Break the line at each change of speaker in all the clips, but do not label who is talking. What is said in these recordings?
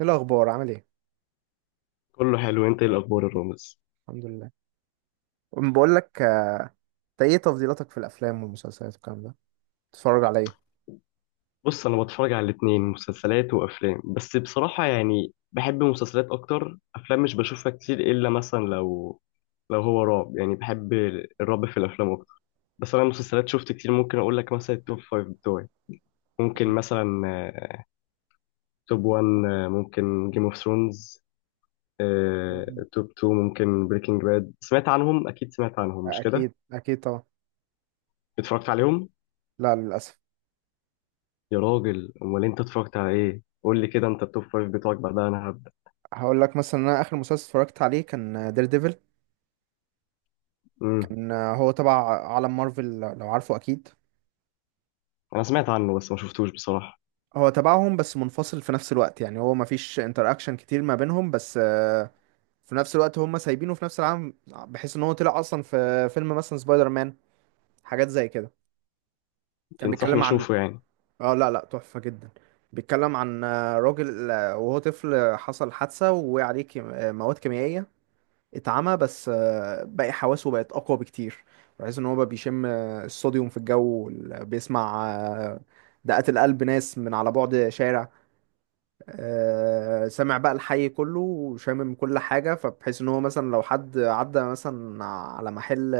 ايه الاخبار؟ عامل ايه؟
كله حلو. انت ايه الاخبار الرامز؟
الحمد لله. بقول لك، انت ايه تفضيلاتك في الافلام والمسلسلات والكلام ده؟ تتفرج على ايه؟
بص، انا بتفرج على الاتنين، مسلسلات وافلام. بس بصراحه يعني بحب مسلسلات اكتر. افلام مش بشوفها كتير الا مثلا لو هو رعب، يعني بحب الرعب في الافلام اكتر. بس انا مسلسلات شفت كتير. ممكن اقول لك مثلا التوب فايف بتوعي. ممكن مثلا آه، توب 1 ممكن جيم اوف ثرونز.
مم.
توب 2 ممكن بريكنج باد. سمعت عنهم؟ اكيد سمعت عنهم، مش كده؟
اكيد اكيد طبعا.
اتفرجت عليهم؟
لا للاسف.
يا راجل، امال انت اتفرجت على ايه؟ قول لي كده انت التوب فايف بتوعك بعدها انا.
هقول لك مثلا، انا اخر مسلسل اتفرجت عليه كان دير ديفل.
امم.
كان، هو تبع عالم مارفل لو عارفه اكيد.
انا سمعت عنه بس ما شفتوش بصراحة.
هو تبعهم بس منفصل في نفس الوقت، يعني هو مفيش انتراكشن كتير ما بينهم، بس في نفس الوقت هم سايبينه في نفس العالم، بحيث ان هو طلع اصلا في فيلم مثلا سبايدر مان، حاجات زي كده. كان
تنصحني
بيتكلم عن،
اشوفه يعني؟
اه لا لا، تحفة جدا. بيتكلم عن، راجل، وهو طفل حصل حادثة ووقع عليه مواد كيميائية، اتعمى، بس باقي حواسه بقت أقوى بكتير، بحيث إن هو بقى بيشم الصوديوم في الجو بيسمع دقات القلب ناس من على بعد شارع. سامع بقى الحي كله وشامم كل حاجة، فبحيث إن هو مثلا لو حد عدى مثلا على محل،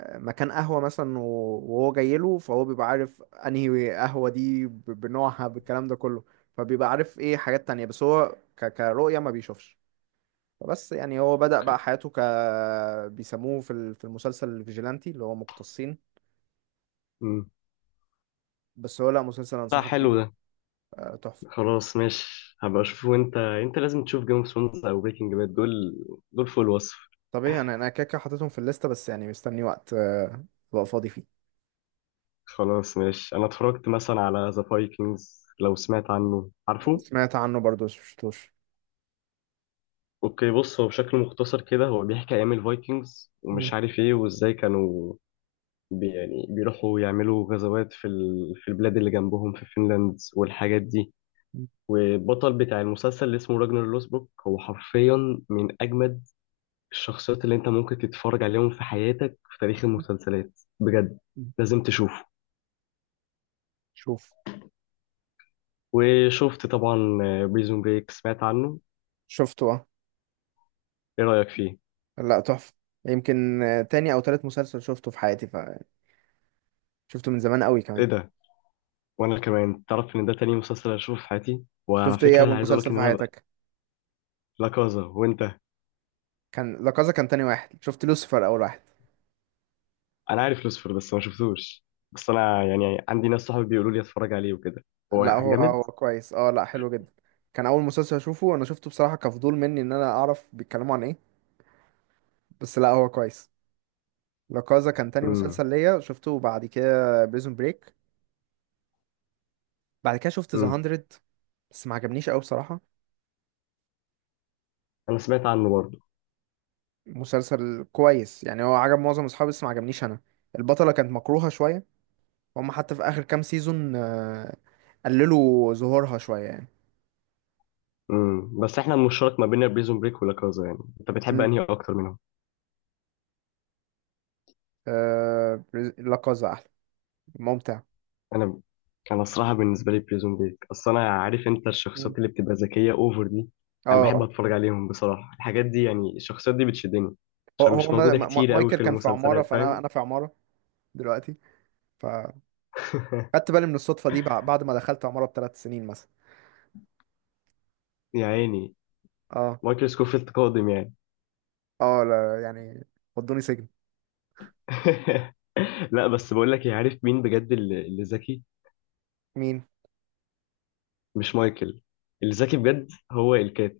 مكان قهوة مثلا وهو جاي له، فهو بيبقى عارف انهي قهوة دي بنوعها بالكلام ده كله. فبيبقى عارف ايه حاجات تانية، بس هو كرؤية ما بيشوفش. فبس يعني هو بدأ بقى
اوكي.
حياته ك، بيسموه في المسلسل الفيجيلانتي اللي هو مقتصين.
امم.
بس هو لا، مسلسل
لا،
انصحك بيه
حلو
يعني.
ده.
تحفة.
خلاص ماشي، هبقى اشوفه. وانت انت لازم تشوف جيم اوف ثرونز او بريكنج باد. دول فوق الوصف.
طب ايه، انا كده كده حاططهم في الليستة، بس يعني مستني وقت ابقى فاضي فيه.
خلاص ماشي، انا اتفرجت مثلا على ذا فايكنجز، لو سمعت عنه، عارفه.
سمعت عنه برضه بس مشفتوش.
اوكي، بص، هو بشكل مختصر كده هو بيحكي ايام الفايكنجز
مم.
ومش عارف ايه وازاي كانوا يعني بيروحوا يعملوا غزوات في في البلاد اللي جنبهم في فنلاند والحاجات دي. والبطل بتاع المسلسل اللي اسمه راجنر لوسبروك هو حرفيا من أجمد الشخصيات اللي أنت ممكن تتفرج عليهم في حياتك في تاريخ المسلسلات بجد.
مم.
لازم تشوفه.
شوف.
وشفت طبعا بريزون بريك، سمعت عنه؟
شفته اه.
إيه رأيك فيه؟
لا تحفة. يمكن تاني او تالت مسلسل شفته في حياتي، فشفته من زمان قوي
إيه
كمان.
ده؟ وأنا كمان تعرف إن ده تاني مسلسل أشوفه في حياتي، وعلى
شفت ايه؟
فكرة
اول
عايز أقولك
مسلسل
إن
في
أنا بقى
حياتك
لا كازا. وأنت؟
كان لا كازا. كان تاني واحد شفت. لوسيفر اول واحد.
أنا عارف لوسفر بس ما شفتوش. بس أنا يعني عندي ناس صحابي بيقولوا لي أتفرج عليه وكده. هو
لا هو
جامد؟
هو كويس، اه لا حلو جدا. كان اول مسلسل اشوفه، انا شفته بصراحة كفضول مني ان انا اعرف بيتكلموا عن ايه. بس لا هو كويس. لا كازا كان تاني
امم.
مسلسل ليا شفته، بعد كده بريزون بريك. بعد كده شفت ذا
امم.
100، بس ما عجبنيش قوي بصراحة.
أنا سمعت عنه برضه.
مسلسل كويس يعني، هو عجب معظم اصحابي بس ما عجبنيش انا. البطلة كانت مكروهة شوية. هم حتى في اخر كام سيزون قللوا ظهورها شويه يعني.
امم. بس احنا المشترك ما بيننا بريزون بريك ولا كازا، يعني انت بتحب
مم.
انهي اكتر منهم؟
آه، لا كازا احلى، ممتع.
انا انا الصراحه بالنسبه لي بريزون بريك. اصل انا عارف انت
مم.
الشخصيات اللي بتبقى ذكيه اوفر دي
اه
انا بحب اتفرج عليهم بصراحه. الحاجات دي يعني الشخصيات دي بتشدني
هو
عشان
هو
مش موجوده كتير قوي
مايكل
في
كان في عماره،
المسلسلات،
فانا
فاهم؟
انا في عماره دلوقتي. فخدت بالي من الصدفه دي بعد ما دخلت عماره بثلاث سنين مثلا.
يا عيني.
اه.
مايكل سكوفيلد قادم يعني.
اه لا يعني، ودوني سجن.
لا، بس بقول لك إيه، عارف مين بجد اللي ذكي؟
مين؟
مش مايكل. اللي ذكي بجد هو الكات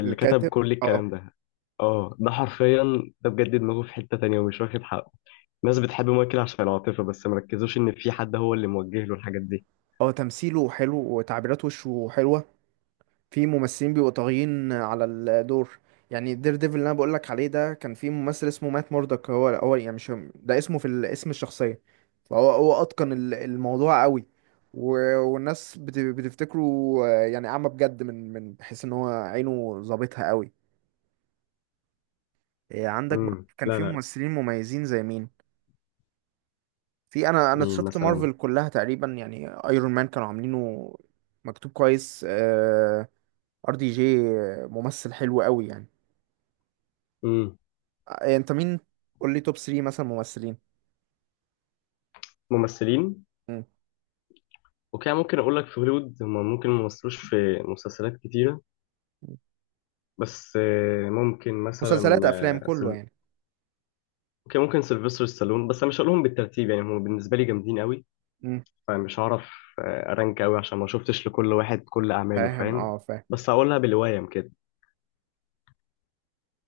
اللي كتب
الكاتب.
كل
اه.
الكلام ده. اه، ده حرفيا، ده بجد دماغه في حتة تانية ومش واخد حقه. الناس بتحب مايكل عشان العاطفة بس مركزوش إن في حد هو اللي موجه له الحاجات دي.
هو تمثيله حلو وتعبيرات وشه حلوه. في ممثلين بيبقوا طاغيين على الدور. يعني دير ديفل اللي انا بقول لك عليه ده، كان في ممثل اسمه مات موردك، هو هو يعني مش ده اسمه اسم الشخصيه. فهو هو اتقن الموضوع قوي، والناس بتفتكره يعني اعمى بجد، من من بحيث ان هو عينه ظابطها قوي. عندك
امم.
برضه كان
لا
في
لا.
ممثلين مميزين زي مين؟ في، انا
مين
شفت
مثلا؟
مارفل كلها تقريبا يعني، ايرون مان كانوا عاملينه مكتوب كويس. ار دي جي ممثل حلو قوي يعني.
امم.
انت مين؟ قول لي توب 3 مثلا ممثلين.
ممثلين.
مم.
اوكي، ممكن أقول لك في هوليوود هما ممكن ممثلوش في مسلسلات كتيرة، بس ممكن مثلا
مسلسلات افلام
آه،
كله
سل...
يعني.
اوكي ممكن سيلفستر ستالون. بس أنا مش هقولهم بالترتيب، يعني هما بالنسبة لي جامدين قوي
مم.
فمش هعرف أرانك قوي عشان ما شفتش لكل واحد كل أعماله،
فاهم
فاهم؟
اه فاهم.
بس هقولها بالوايم كده.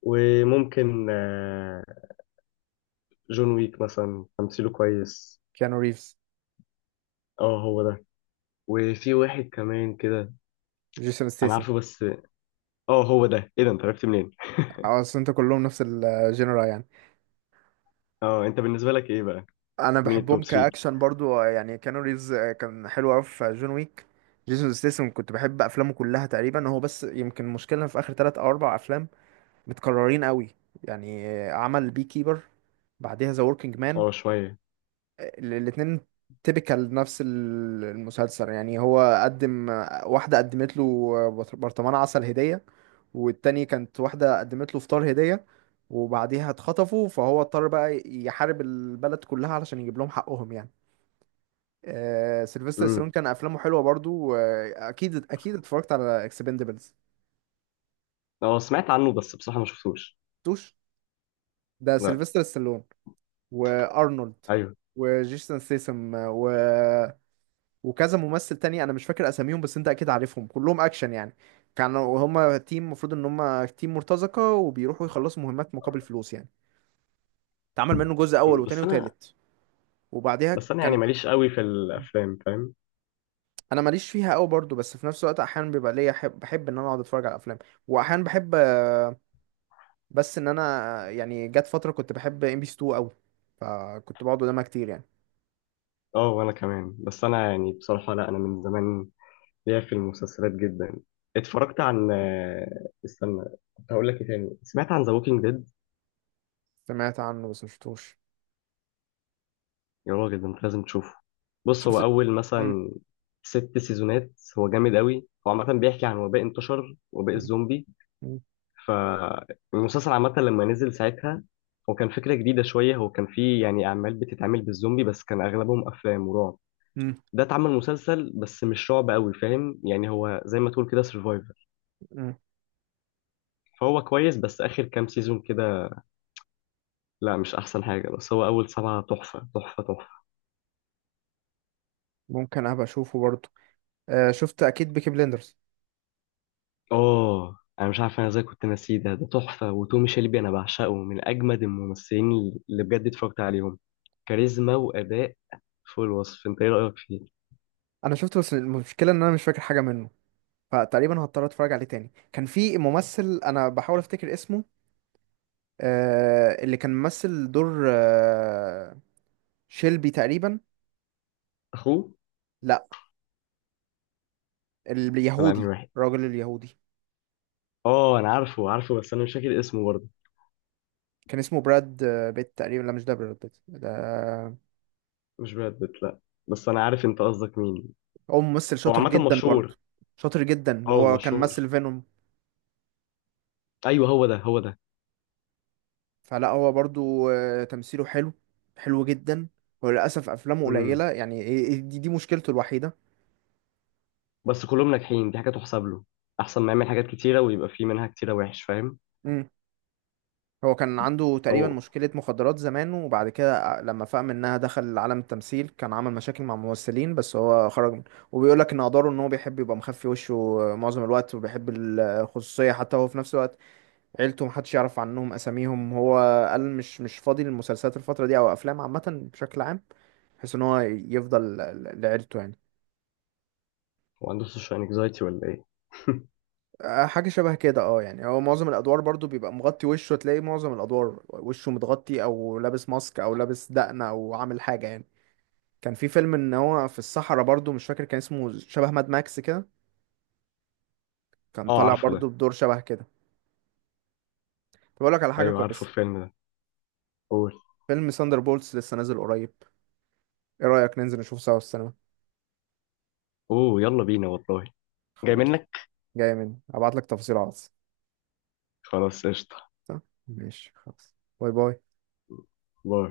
وممكن جون ويك مثلا، تمثيله كويس.
كيانو ريفز.
اه، هو ده. وفي واحد كمان كده.
جيسون
انا
ستيسن.
عارفه، بس اه هو ده. ايه ده، انت عرفت منين؟
اه اصل انت كلهم نفس الجنرا يعني.
اه، انت بالنسبه لك ايه بقى؟
انا
مين
بحبهم
التوب 3؟
كاكشن برضو، يعني كيانو ريفز، كان حلو قوي في جون ويك. جيسون ستيسن كنت بحب افلامه كلها تقريبا هو، بس يمكن مشكلة في اخر ثلاث او اربع افلام متكررين قوي. يعني عمل بي كيبر، بعدها ذا وركينج مان.
اه، شويه.
الاتنين تيبيكال نفس المسلسل يعني. هو قدم، واحدة قدمت له برطمان عسل هدية، والتاني كانت واحدة قدمت له فطار هدية، وبعديها اتخطفوا فهو اضطر بقى يحارب البلد كلها علشان يجيب لهم حقهم يعني. آه سيلفستر ستالون
امم.
كان افلامه حلوه برضو آه، اكيد اكيد اتفرجت على اكسبندبلز
اه، سمعت عنه بس بصراحه ما شفتوش.
توش. ده
لا.
سيلفستر ستالون وارنولد
ايوه.
وجيسون سيسم وكذا ممثل تاني انا مش فاكر اساميهم، بس انت اكيد عارفهم، كلهم اكشن يعني. كانوا هما تيم، المفروض ان هما تيم مرتزقة وبيروحوا يخلصوا مهمات مقابل فلوس يعني. اتعمل منه جزء اول
مم.
وتاني
بس انا
وتالت وبعديها
بس انا يعني
كان،
ماليش قوي في الافلام، فاهم؟
انا ماليش فيها قوي برضو، بس في نفس الوقت احيانا بيبقى ليا بحب ان انا اقعد اتفرج على افلام. واحيانا بحب، بس ان انا يعني جت فترة كنت بحب ام بي سي 2 قوي، فكنت بقعد قدامها كتير يعني.
اه، وانا كمان. بس انا يعني بصراحه، لا، انا من زمان ليا في المسلسلات جدا. اتفرجت عن استنى، كنت هقول لك ايه تاني. سمعت عن ذا ووكينج ديد؟
سمعت عنه بس مشفتوش.
يا راجل، ده انت لازم تشوفه. بص، هو
شفت.
اول
مم.
مثلا ست سيزونات، هو جامد قوي. هو عامه بيحكي عن وباء انتشر، وباء
مم.
الزومبي. فالمسلسل عامه لما نزل ساعتها، هو كان فكره جديده شويه. هو كان فيه يعني اعمال بتتعمل بالزومبي بس كان اغلبهم افلام ورعب.
مم.
ده اتعمل مسلسل بس مش رعب قوي، فاهم يعني؟ هو زي ما تقول كده سرفايفر.
مم.
فهو كويس بس اخر كام سيزون كده لا، مش احسن حاجه. بس هو اول سبعه تحفه تحفه تحفه.
ممكن ابقى اشوفه برضو. شفت اكيد بيكي بليندرز.
اه، انا مش عارف انا ازاي كنت ناسيه ده تحفه. وتومي شيلبي انا بعشقه، من اجمد الممثلين اللي بجد اتفرجت عليهم. كاريزما واداء فوق الوصف. انت ايه رايك فيه؟
انا شفته، بس المشكله ان انا مش فاكر حاجه منه، فتقريبا هضطر اتفرج عليه تاني. كان في ممثل انا بحاول افتكر اسمه، آه، اللي كان ممثل دور آه شيلبي تقريبا.
اخوه؟
لا،
ولا انهي
اليهودي،
واحد؟
الراجل اليهودي.
اه انا عارفه عارفه، بس انا مش فاكر اسمه برضه.
كان اسمه براد، بيت تقريبا. لا مش ده، براد بيت ده.
مش براد بيت، لا. بس انا عارف انت قصدك مين.
هو ممثل
هو
شاطر
عامه
جدا
مشهور.
برضه، شاطر جدا.
اه،
هو كان
مشهور.
ممثل فينوم.
ايوه، هو ده هو ده.
فلا هو برضه تمثيله حلو، حلو جدا. وللاسف افلامه
امم.
قليله يعني، دي مشكلته الوحيده.
بس كلهم ناجحين، دي حاجه تحسب له. احسن ما يعمل حاجات كتيره ويبقى في منها كتيره وحش، فاهم؟
هو كان عنده تقريبا
او،
مشكلة مخدرات زمان، وبعد كده لما فاق منها دخل عالم التمثيل، كان عمل مشاكل مع ممثلين بس هو خرج من، وبيقول لك ان اقداره ان هو بيحب يبقى مخفي وشه معظم الوقت، وبيحب الخصوصية حتى هو في نفس الوقت. عيلته محدش يعرف عنهم اساميهم. هو قال مش فاضي للمسلسلات الفترة دي او افلام عامة بشكل عام، بحيث ان هو يفضل لعيلته يعني.
هو عنده سوشيال انكزايتي ولا ايه؟
حاجة شبه كده اه. يعني هو معظم الأدوار برضو بيبقى مغطي وشه، تلاقي معظم الأدوار وشه متغطي أو لابس ماسك أو لابس دقنة أو عامل حاجة يعني. كان في فيلم ان هو في الصحراء برضو، مش فاكر كان اسمه، شبه ماد ماكس كده، كان
اه،
طالع
عارفه
برضو
ده.
بدور شبه كده. طب اقول لك على حاجه
ايوه، عارفه
كويسه،
الفيلم ده. قول.
فيلم ساندر بولتس لسه نازل قريب. ايه رايك ننزل نشوفه سوا في السينما؟
اوه، يلا بينا والله. جاي
خلاص،
منك.
جاي مني، ابعت لك تفاصيل على الواتس.
خلاص، قشطة.
صح؟ ماشي خلاص. باي باي.
باي.